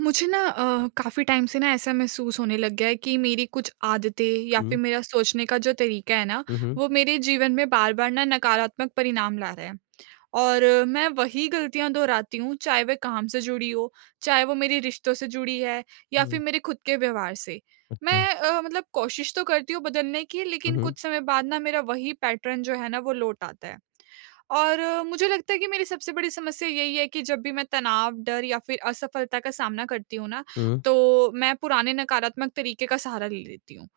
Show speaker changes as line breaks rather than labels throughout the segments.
मुझे ना अ, काफ़ी टाइम से ना, ऐसा महसूस होने लग गया है कि मेरी कुछ आदतें या
हुँ।
फिर मेरा सोचने का जो तरीका है ना,
हुँ, हुँ।
वो मेरे जीवन में बार-बार ना नकारात्मक परिणाम ला रहा है। और मैं वही गलतियाँ दोहराती हूँ, चाहे वे काम से जुड़ी हों, चाहे वो मेरी रिश्तों से जुड़ी है, या
हुँ।
फिर मेरे खुद के व्यवहार से।
अच्छा।
मैं अ, मतलब कोशिश तो करती हूँ बदलने की,
हुँ,
लेकिन
हुँ।
कुछ समय बाद ना, मेरा वहीं पैटर्न जो है ना, वो लौट आता है। और मुझे लगता है कि मेरी सबसे बड़ी समस्या यही है कि जब भी मैं तनाव, डर या फिर असफलता का सामना करती हूँ ना,
हुँ।
तो मैं पुराने नकारात्मक तरीके का सहारा ले लेती हूँ।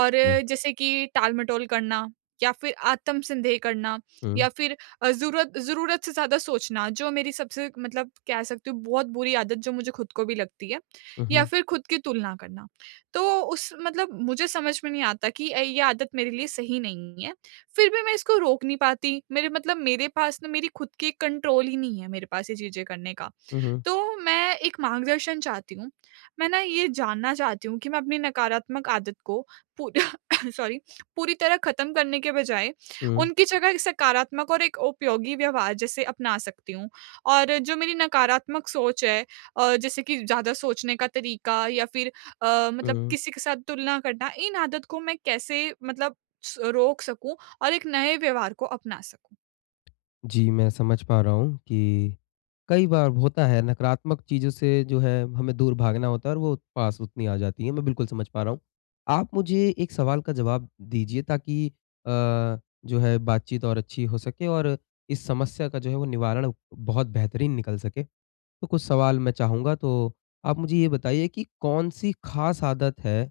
और जैसे कि टाल-मटोल करना या फिर आत्मसन्देह करना या
हुँ।
फिर अ, ज़ूरत ज़रूरत से ज़्यादा सोचना, जो मेरी सबसे मतलब कह सकती हूँ, बहुत बुरी आदत जो मुझे खुद को भी लगती है,
हुँ,
या
हुँ।
फिर खुद की तुलना करना। तो उस मतलब मुझे समझ में नहीं आता कि अ, ये आदत मेरे लिए सही नहीं है। फिर भी मैं इसको रोक नहीं पाती। मेरे मतलब मेरे पास ना, मेरी खुद की एक कंट्रोल ही नहीं है मेरे पास, ये चीज़ें करने का।
हुँ, हुँ।
तो मैं एक मार्गदर्शन चाहती हूँ, मैं ना, ये जानना चाहती हूँ कि मैं अपनी नकारात्मक आदत को पू सॉरी, पूरी तरह ख़त्म करने के बजाय
हुँ।
उनकी जगह एक सकारात्मक और एक उपयोगी व्यवहार जैसे अपना सकती हूँ। और जो मेरी नकारात्मक सोच है अ, जैसे कि ज़्यादा सोचने का तरीका या फिर अ, मतलब
हुँ।
किसी के साथ तुलना करना, इन आदत को मैं कैसे मतलब स रोक सकूँ और एक नए व्यवहार को अपना सकूँ?
जी, मैं समझ पा रहा हूँ कि, कई बार होता है नकारात्मक चीज़ों से जो है हमें दूर भागना होता है और वो पास उतनी आ जाती हैं, मैं बिल्कुल समझ पा रहा हूँ। आप मुझे एक सवाल का जवाब दीजिए ताकि अ, जो है बातचीत और अच्छी हो सके और इस समस्या का जो है वो निवारण बहुत बेहतरीन निकल सके। तो कुछ सवाल मैं चाहूँगा तो आप मुझे ये बताइए कि कौन-सी ख़ास आदत है।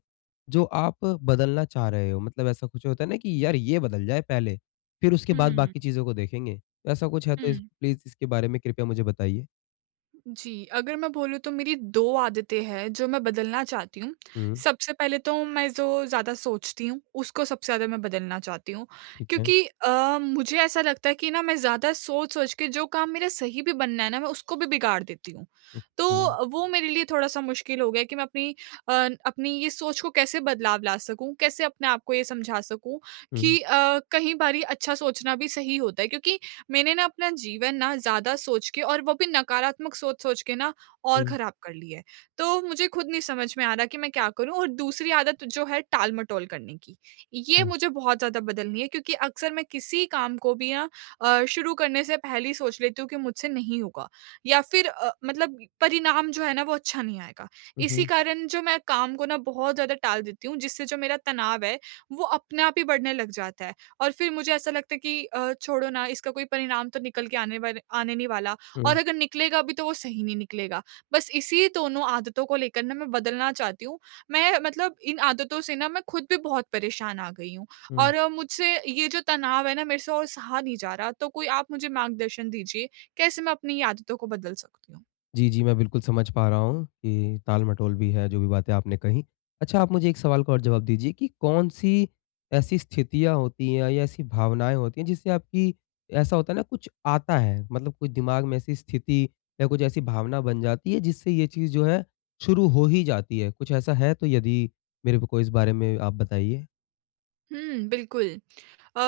जो आप बदलना चाह रहे हो? मतलब ऐसा कुछ होता है ना कि यार ये बदल जाए पहले, फिर उसके बाद
हुँ।
बाकी चीज़ों को देखेंगे। ऐसा कुछ है तो
हुँ।
प्लीज़ इसके बारे में कृपया मुझे बताइए?
जी, अगर मैं बोलूँ तो मेरी 2 आदतें हैं जो मैं बदलना चाहती हूँ।
हुँ।
सबसे पहले तो मैं जो ज़्यादा सोचती हूँ। उसको सबसे ज़्यादा मैं बदलना चाहती हूँ
ठीक है।
क्योंकि अ, मुझे ऐसा लगता है कि ना मैं ज़्यादा सोच-सोच के जो काम मेरा सही भी बनना है ना मैं उसको भी बिगाड़ देती हूँ।
हुँ,
तो
हुँ।
वो मेरे लिए थोड़ा-सा मुश्किल हो गया है कि मैं अपनी अ, अपनी ये सोच को कैसे बदलाव ला सकूँ? कैसे अपने आपको ये समझा सकूँ
हुँ।
कि अ, कई बारी अच्छा सोचना भी सही होता है। क्योंकि मैंने ना अपना जीवन ना ज़्यादा सोच के और वो भी नकारात्मक सोच-सोच के ना और
हुँ।
ख़राब कर ली है। तो मुझे ख़ुद नहीं समझ में आ रहा कि मैं क्या करूँ? और दूसरी आदत जो है टाल-मटोल करने की। ये
हुँ।
मुझे बहुत ज़्यादा बदलनी है क्योंकि अक्सर मैं किसी काम को भी ना अ, शुरू करने से पहले ही सोच लेती हूँ कि मुझसे नहीं होगा। या फिर अ, मतलब परिणाम जो है ना वो अच्छा नहीं आएगा।
हुँ,
इसी
हुँ।
कारण जो मैं काम को ना बहुत ज़्यादा टाल देती हूँ जिससे जो मेरा तनाव है वो अपने आप ही बढ़ने लग जाता है और फिर मुझे ऐसा लगता है कि अ, छोड़ो ना इसका कोई परिणाम तो निकल के आने वाले आने नहीं वाला
हुँ।
और अगर निकलेगा भी तो वो सही नहीं निकलेगा। बस इसी दोनों आदतों को लेकर ना मैं बदलना चाहती हूँ। मैं मतलब इन आदतों से ना मैं ख़ुद भी बहुत परेशान आ गई हूँ,
हुँ।
और मुझसे ये जो तनाव है ना मेरे से और सहा नहीं जा रहा। तो कोई आप मुझे मार्गदर्शन दीजिए, कैसे मैं अपनी आदतों को बदल सकती हूँ?
जी, जी। मैं बिल्कुल समझ पा रहा हूँ कि ताल-मटोल भी है जो भी बातें आपने कही। अच्छा आप मुझे एक सवाल का और जवाब दीजिए कि कौन-सी ऐसी स्थितियाँ होती है या ऐसी भावनाएँ होती है जिससे आपकी ऐसा होता है ना कुछ आता है? मतलब कुछ दिमाग़ में ऐसी स्थिति या कुछ ऐसी भावना बन जाती है जिससे ये चीज़ जो है शुरू हो ही जाती है। कुछ ऐसा है तो यदि मेरे को इस बारे में आप बताइए?
हुँ, बिल्कुल। अ,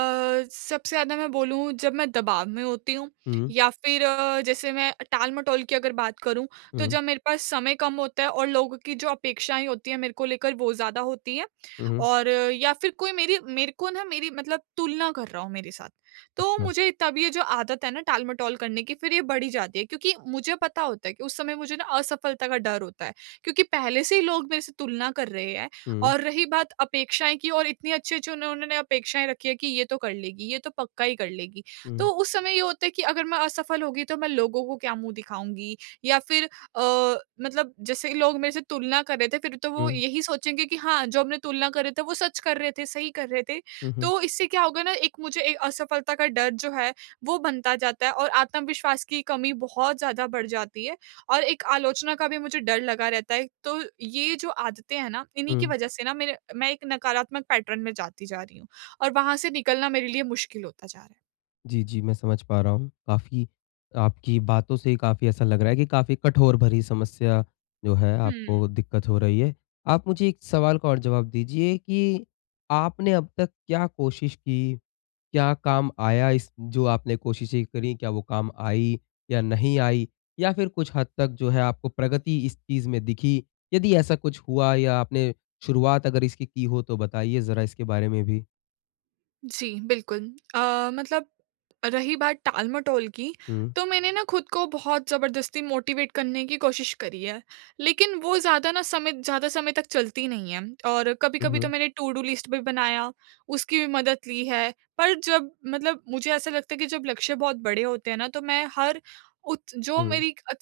सबसे ज़्यादा मैं बोलूँ जब मैं दबाव में होती हूँ
हुँ।
या फिर अ, जैसे मैं टाल-मटोल की अगर बात करूँ तो
हुँ।
जब मेरे पास समय कम होता है और लोगों की जो अपेक्षाएँ होती हैं मेरे को लेकर वो ज़्यादा होती है।
हुँ, हुँ।
और या फिर कोई मेरी मेरे को ना मेरी मतलब तुलना कर रहा हो मेरे साथ। तो
अच्छा।
मुझे तब ये जो आदत है ना टाल-मटोल करने की फिर ये बढ़ ही जाती है क्योंकि मुझे पता होता है कि उस समय मुझे ना असफलता का डर होता है। क्योंकि पहले से ही लोग मेरे से तुलना कर रहे हैं
हुँ।
और रही बात अपेक्षाएँ की और इतनी अच्छी-अच्छी उन्होंने अपेक्षाएँ रखी है कि ये तो कर लेगी, ये तो पक्का ही कर लेगी।
हुँ।
तो उस समय ये होता है कि अगर मैं असफल हो गई तो मैं लोगों को क्या मुँह दिखाऊँगी? या फिर अ, मतलब जैसे ही लोग मेरे से तुलना कर रहे थे फिर तो वो
हुँ।
यही सोचेंगे कि हाँ, जो हमने तुलना कर रहे थे वो सच कर रहे थे, सही कर रहे थे।
हुँ, हुँ।
तो इससे क्या होगा ना एक मुझे अ, असफलता का डर जो है वो बनता जाता है और आत्मविश्वास की कमी बहुत ज़्यादा बढ़ जाती है और एक आलोचना का भी मुझे डर लगा रहता है। तो ये जो आदतें हैं ना इन्हीं की
हुँ।
वजह से ना मेरे मैं एक नकारात्मक पैटर्न में जाती जा रही हूँ और वहाँ से निकलना मेरे लिए मुश्किल होता जा रहा है।
जी, जी। मैं समझ पा रहा हूँ काफ़ी आपकी बातों से काफ़ी ऐसा लग रहा है कि काफ़ी कठोर भरी समस्या जो है
हुँ।
आपको दिक्कत हो रही है। आप मुझे एक सवाल का और जवाब दीजिए कि आपने अब तक क्या कोशिश की? क्या काम आया इस जो आपने कोशिश करी क्या वो काम आई या नहीं आई? या फिर कुछ हद तक जो है आपको प्रगति इस चीज़ में दिखी? यदि ऐसा कुछ हुआ या आपने शुरुआत अगर इसकी की हो तो बताइए ज़रा इसके बारे में भी?
जी, बिल्कुल अ, मतलब रही बात टाल-मटोल की
हुँ।
तो मैंने ना खुद को बहुत ज़बरदस्ती मोटिवेट करने की कोशिश करी है। लेकिन वो ज़्यादा ना समय ज़्यादा समय तक चलती नहीं है। और
हुँ,
कभी-कभी तो
हुँ।
मैंने टूडू लिस्ट भी बनाया, उसकी भी मदद ली है। पर जब मतलब मुझे ऐसा लगता है कि जब लक्ष्य बहुत बड़े होते हैं ना तो मैं हर उत जो
हुँ।
मेरी अ,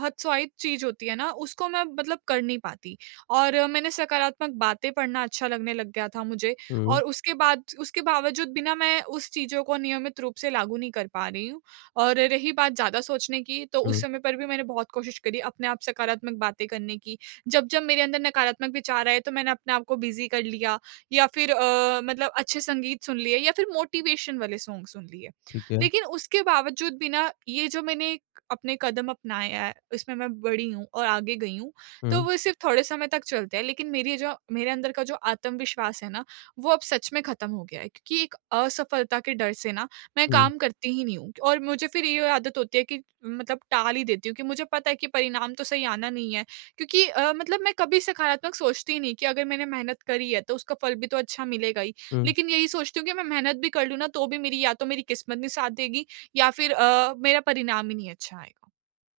हतोत्साहित चीज़ होती है ना उसको मैं मतलब कर नहीं पाती। और मैंने सकारात्मक बातें पढ़ना अच्छा लगने लग गया था मुझे
हुँ।
और उसके बाद उसके बावजूद बिना मैं उस चीज़ों को नियमित रूप से लागू नहीं कर पा रही हूँ। और रही बात ज़्यादा सोचने की तो उस
हुँ।
समय पर भी मैंने बहुत कोशिश करी अपने आप सकारात्मक बातें करने की। जब-जब मेरे अंदर नकारात्मक विचार आए तो मैंने अपने आपको बिज़ी कर लिया या फिर अ, मतलब अच्छे संगीत सुन लिए या फिर मोटिवेशन वाले सॉन्ग सुन लिए।
ठीक है।
लेकिन उसके बावजूद भी ना ये जो मैंने अपने कदम अपनाया है उसमें मैं बढ़ी हूँ और आगे गई हूँ। तो
हुँ।
वो सिर्फ़ थोड़े समय तक चलते हैं लेकिन मेरी जो मेरे अंदर का जो आत्मविश्वास है ना वो अब सच में खत्म हो गया है क्योंकि एक असफलता के डर से ना मैं
हुँ।
काम करती ही नहीं हूँ। और मुझे फिर ये आदत होती है कि मतलब टाल ही देती हूँ कि मुझे पता है कि परिणाम तो सही आना नहीं है। क्योंकि अ, मतलब मैं कभी सकारात्मक सोचती ही नहीं कि अगर मैंने मेहनत करी है तो उसका फल भी तो अच्छा मिलेगा ही।
हुँ।
लेकिन यही सोचती हूँ कि मैं मेहनत भी कर लूँ ना तो भी मेरी या तो मेरी किस्मत नहीं साथ देगी, या फिर अ, मेरा परिणाम ही नहीं अच्छा आएगा।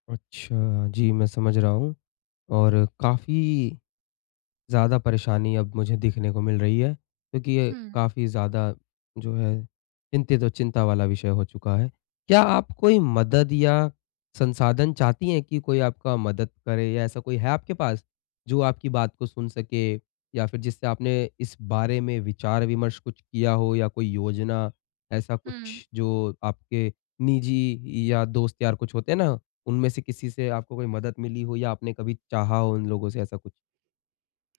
अच्छा, जी मैं समझ रहा हूँ। और काफ़ी, ज़्यादा परेशानी अब मुझे दिखने को मिल रही है। क्योंकि ये
हुँ।
काफ़ी ज़्यादा जो है चिंतित और चिंता वाला विषय हो चुका है। क्या आप कोई मदद या संसाधन चाहती हैं कि कोई आपका मदद करे या ऐसा कोई है आपके पास? जो आपकी बात को सुन सके या फिर जिससे आपने इस बारे में विचार-विमर्श कुछ किया हो या कोई योजना ऐसा
हुँ।
कुछ जो आपके निजी या दोस्त यार कुछ होते हैं ना उनमें से किसी से आपको कोई मदद मिली हो या आपने कभी चाहा हो उन लोगों से ऐसा कुछ?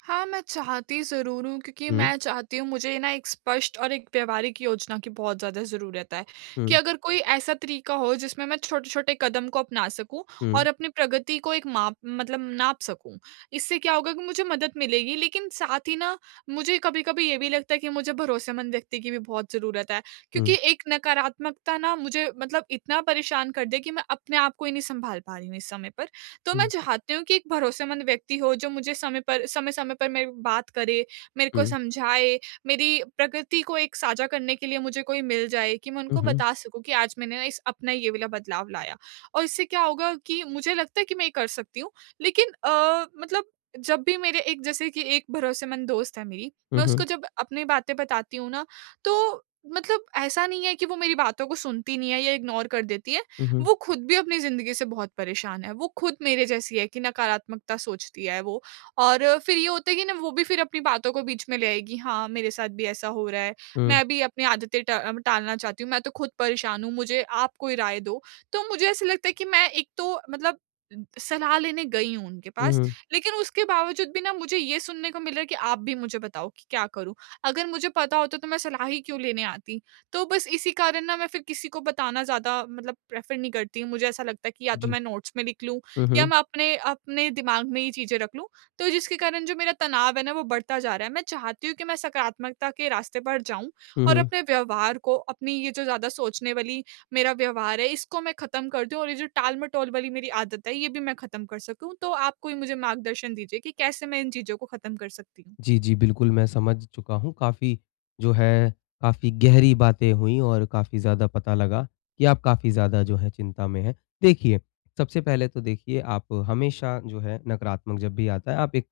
हाँ, मैं चाहती ज़रूर हूँ क्योंकि
हुँ।
मैं चाहती हूँ, मुझे ना एक स्पष्ट और एक व्यावहारिक योजना की बहुत ज़्यादा जरूरत है। कि
हुँ।
अगर कोई ऐसा तरीका हो जिसमें मैं छोटे-छोटे कदम को अपना सकूँ
हुँ।
और अपनी प्रगति को एक माप मतलब नाप सकूँ। इससे क्या होगा कि मुझे मदद मिलेगी लेकिन साथ ही ना मुझे कभी-कभी ये भी लगता है कि मुझे भरोसेमंद व्यक्ति की भी बहुत ज़रूरत है। क्योंकि
हुँ।
एक नकारात्मकता ना मुझे मतलब इतना परेशान कर दे कि मैं अपने आप को ही नहीं सँभाल पा रही हूँ इस समय पर। तो मैं
हुँ।
चाहती हूँ कि एक भरोसेमंद व्यक्ति हो जो मुझे समय पर समय-समय पर मेरी बात करे, मेरे
हुँ,
को
हुँ।
समझाए, मेरी प्रकृति को एक साझा करने के लिए मुझे कोई मिल जाए कि मैं
हुँ,
उनको
हुँ।
बता सकूँ कि आज मैंने इस अपना ये वाला बदलाव लाया। और इससे क्या होगा कि मुझे लगता है कि मैं ये कर सकती हूँ। लेकिन अ, मतलब जब भी मेरे एक जैसे कि एक भरोसेमंद दोस्त है मेरी,
हुँ,
मैं उसको
हुँ।
जब अपनी बातें बताती हूँ ना तो मतलब ऐसा नहीं है कि वो मेरी बातों को सुनती नहीं है या इग्नोर कर देती है।
हुँ, हुँ।
वो खुद भी अपनी ज़िंदगी से बहुत परेशान है, वो खुद मेरे जैसी है कि नकारात्मकता सोचती है वो। और फिर ये होता है कि ना वो भी फिर अपनी बातों को बीच में ले आएगी, हाँ, मेरे साथ भी ऐसा हो रहा है।
हुँ।
मैं भी अपनी आदतें टा टालना चाहती हूँ। मैं तो खुद परेशान हूँ, मुझे आप कोई राय दो। तो मुझे ऐसा लगता है कि मैं एक तो मतलब सलाह लेने गई हूँ उनके
हुँ,
पास
हुँ।
लेकिन उसके बावजूद भी ना मुझे ये सुनने को मिल रहा है कि आप भी मुझे बताओ कि क्या करूँ? अगर मुझे पता होता तो मैं सलाह ही क्यों लेने आती? तो बस इसी कारण ना मैं फिर किसी को बताना ज़्यादा मतलब प्रेफर नहीं करती हूँ। मुझे ऐसा लगता है कि या तो
जी।
मैं नोट्स में लिख लूँ
हुँ,
या
हुँ।
मैं अपने अपने दिमाग में ही चीज़ें रख लूँ। तो जिसके कारण जो मेरा तनाव है ना वो बढ़ता जा रहा है। मैं चाहती हूँ कि मैं सकारात्मकता के रास्ते पर जाऊँ
हुँ,
और
हुँ।
अपने व्यवहार को अपनी ये जो ज़्यादा सोचने वाली मेरा व्यवहार है इसको मैं ख़त्म कर दूँ और ये जो टालमटोल वाली मेरी आदत है ये भी मैं ख़त्म कर सकूँ। तो आप कोई मुझे मार्गदर्शन दीजिए कि कैसे मैं इन चीज़ों को ख़त्म कर सकती हूँ?
जी, जी, बिल्कुल मैं समझ चुका हूँ। काफ़ी जो है काफ़ी गहरी बातें हुईं और काफ़ी ज़्यादा पता लगा कि आप काफ़ी ज़्यादा जो है चिंता में हैं। देखिए, सबसे पहले तो देखिए आप हमेशा जो है नकारात्मक जब भी आता है आप एक,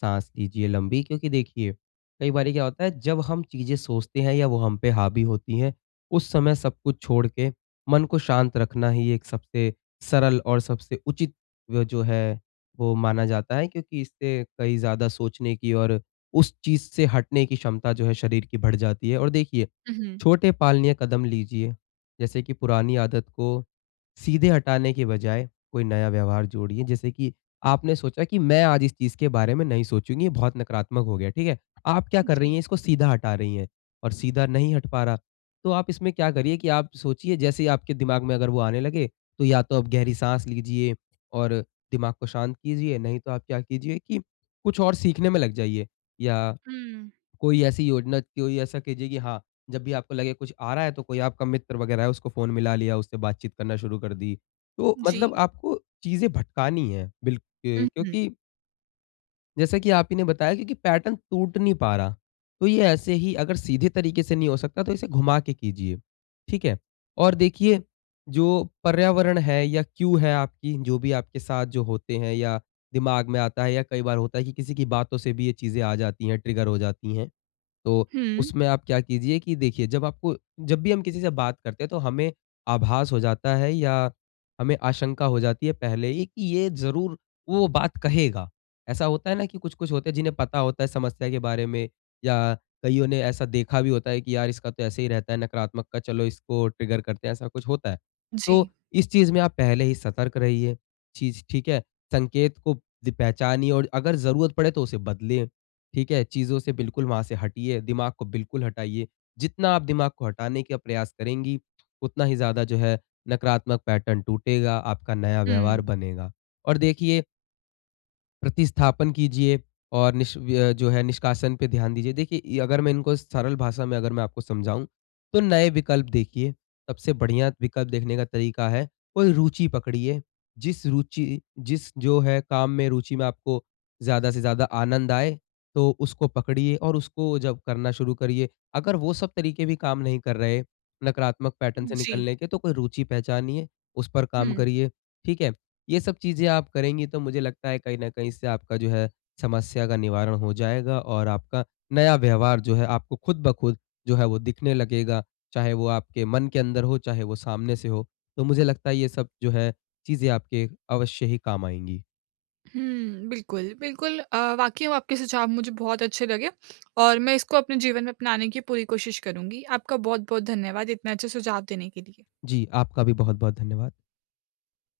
साँस लीजिए लम्बी क्योंकि देखिए कई बारी क्या होता है जब हम चीज़ें सोचते हैं या वो हम पे हावी होती है, उस समय सब कुछ छोड़ के मन को शांत रखना ही एक सबसे सरल और सबसे उचित वो जो है वो माना जाता है क्योंकि इससे कई ज़्यादा सोचने की और उस चीज़ से हटने की क्षमता जो है शरीर की बढ़ जाती है। और देखिए
हुँ, हुँ।
छोटे पालनीय कदम लीजिए। जैसे कि पुरानी आदत को सीधे हटाने के बजाए कोई नया व्यवहार जोड़िए जैसे कि आपने सोचा कि मैं आज इस चीज़ के बारे में नहीं सोचूँगी ये बहुत नकारात्मक हो गया, ठीक है? आप क्या
उ,
कर रही
जी।
हैं इसको सीधा हटा रही हैं, और सीधा नहीं हट पा रहा। तो आप इसमें क्या करिए कि आप सोचिए जैसे ही आपके दिमाग में अगर वो आने लगे तो या तो आप गहरी साँस लीजिए और दिमाग को शांत कीजिए नहीं तो आप क्या कीजिए कि कुछ और सीखने में लग जाइए या
हुँ।
कोई ऐसी योजना कोई ऐसा कीजिए कि हाँ, जब भी आपको लगे कुछ आ रहा है तो कोई आपका मित्र वगैरह है उसको फ़ोन मिला लिया उससे बातचीत करना शुरू कर दी। तो
जी।
मतलब आपको चीज़ें भटकानी है बिल्क
हुँ, हुँ।
क्योंकि जैसा कि आप ही ने बताया कि कि, पैटर्न टूट नहीं पा रहा। तो ये ऐसे ही अगर सीधे तरीके से नहीं हो सकता, तो इसे घुमा के कीजिए। ठीक है? और देखिए, जो पर्यावरण है या क्यू है आपकी, जो भी आपके साथ जो होते हैं, या दिमाग में आता है, या कई बार होता है कि किसी की बातों से भी ये चीज़ें आ जाती हैं, ट्रिगर हो जाती है। तो
हुँ।
उसमें आप क्या कीजिए कि देखिए, जब आपको जब भी हम किसी से बात करते हैं, तो हमें आभास हो जाता है, या हमें आशंका हो जाती है पहले ही कि, "ये ज़रूर वो बात कहेगा।" ऐसा होता है ना कि कुछ-कुछ होते हैं, जिन्हें पता होता है समस्या के बारे में, या कईयों ने ऐसा देखा भी होता है कि यार! इसका तो ऐसे ही रहता है नकारात्मकता। चलो, इसको ट्रिगर करते हैं। ऐसा कुछ होता है। तो
जी।
इस चीज़ में आप पहले ही सतर्क रहिए। चीज़ ठीक है? संकेत को ज़ पहचानिए और अगर ज़रूरत पड़े, तो उसे बदलें। ठीक है? चीज़ों से बिल्कुल वहाँ से हटिए, दिमाग को बिल्कुल हटाइए। जितना आप दिमाग को हटाने के प्रयास करेंगी, उतना ही ज़्यादा जो है, नकारात्मक पैटर्न टूटेगा, आपका नया व्यवहार
हुँ।
बनेगा। और देखिए, प्रतिस्थापन कीजिए और निष व्य जो है, निष्कासन पे ध्यान दीजिए। देखिए, अगर मैं इनको सरल भाषा में अगर मैं आपको समझाऊँ, तो नए विकल्प देखिए। सबसे बढ़िया विकल्प देखने का तरीका है, कोई रुचि पकड़िए, जिस रुचि जिस जो है, काम में, रुचि में आपको ज़्यादा से ज़्यादा आनंद आए, तो उसको पकड़िए और उसको जब करना शुरू करिए। अगर वो सब तरीके भी काम नहीं कर रहे, नकारात्मक पैटर्न से
जी।
निकलने के, तो कोई रुचि पहचानिए, उस पर काम
हुँ।
करिए। ठीक है? ये सब चीज़ें आप करेंगी, तो मुझे लगता है, कहीं न कहीं इससे आपका जो है, समस्या का निवारण हो जाएगा और आपका नया व्यवहार जो है, आपको खुद ब खुद जो है, वो दिखने लगेगा। चाहे वो आपके मन के अंदर हो, चाहे वो सामने से हो। तो मुझे लगता है, ये सब जो है, चीज़ें आपके अवश्य ही काम आएँगी।
हुँ। बिल्कुल, बिल्कुल अ, वाक़ई में आपके सुझाव मुझे बहुत अच्छे लगे और मैं इसको अपने जीवन में अपनाने की पूरी कोशिश करुँगी। आपका बहुत-बहुत धन्यवाद इतने अच्छे सुझाव देने के लिए।
जी, आपका भी बहुत-बहुत धन्यवाद।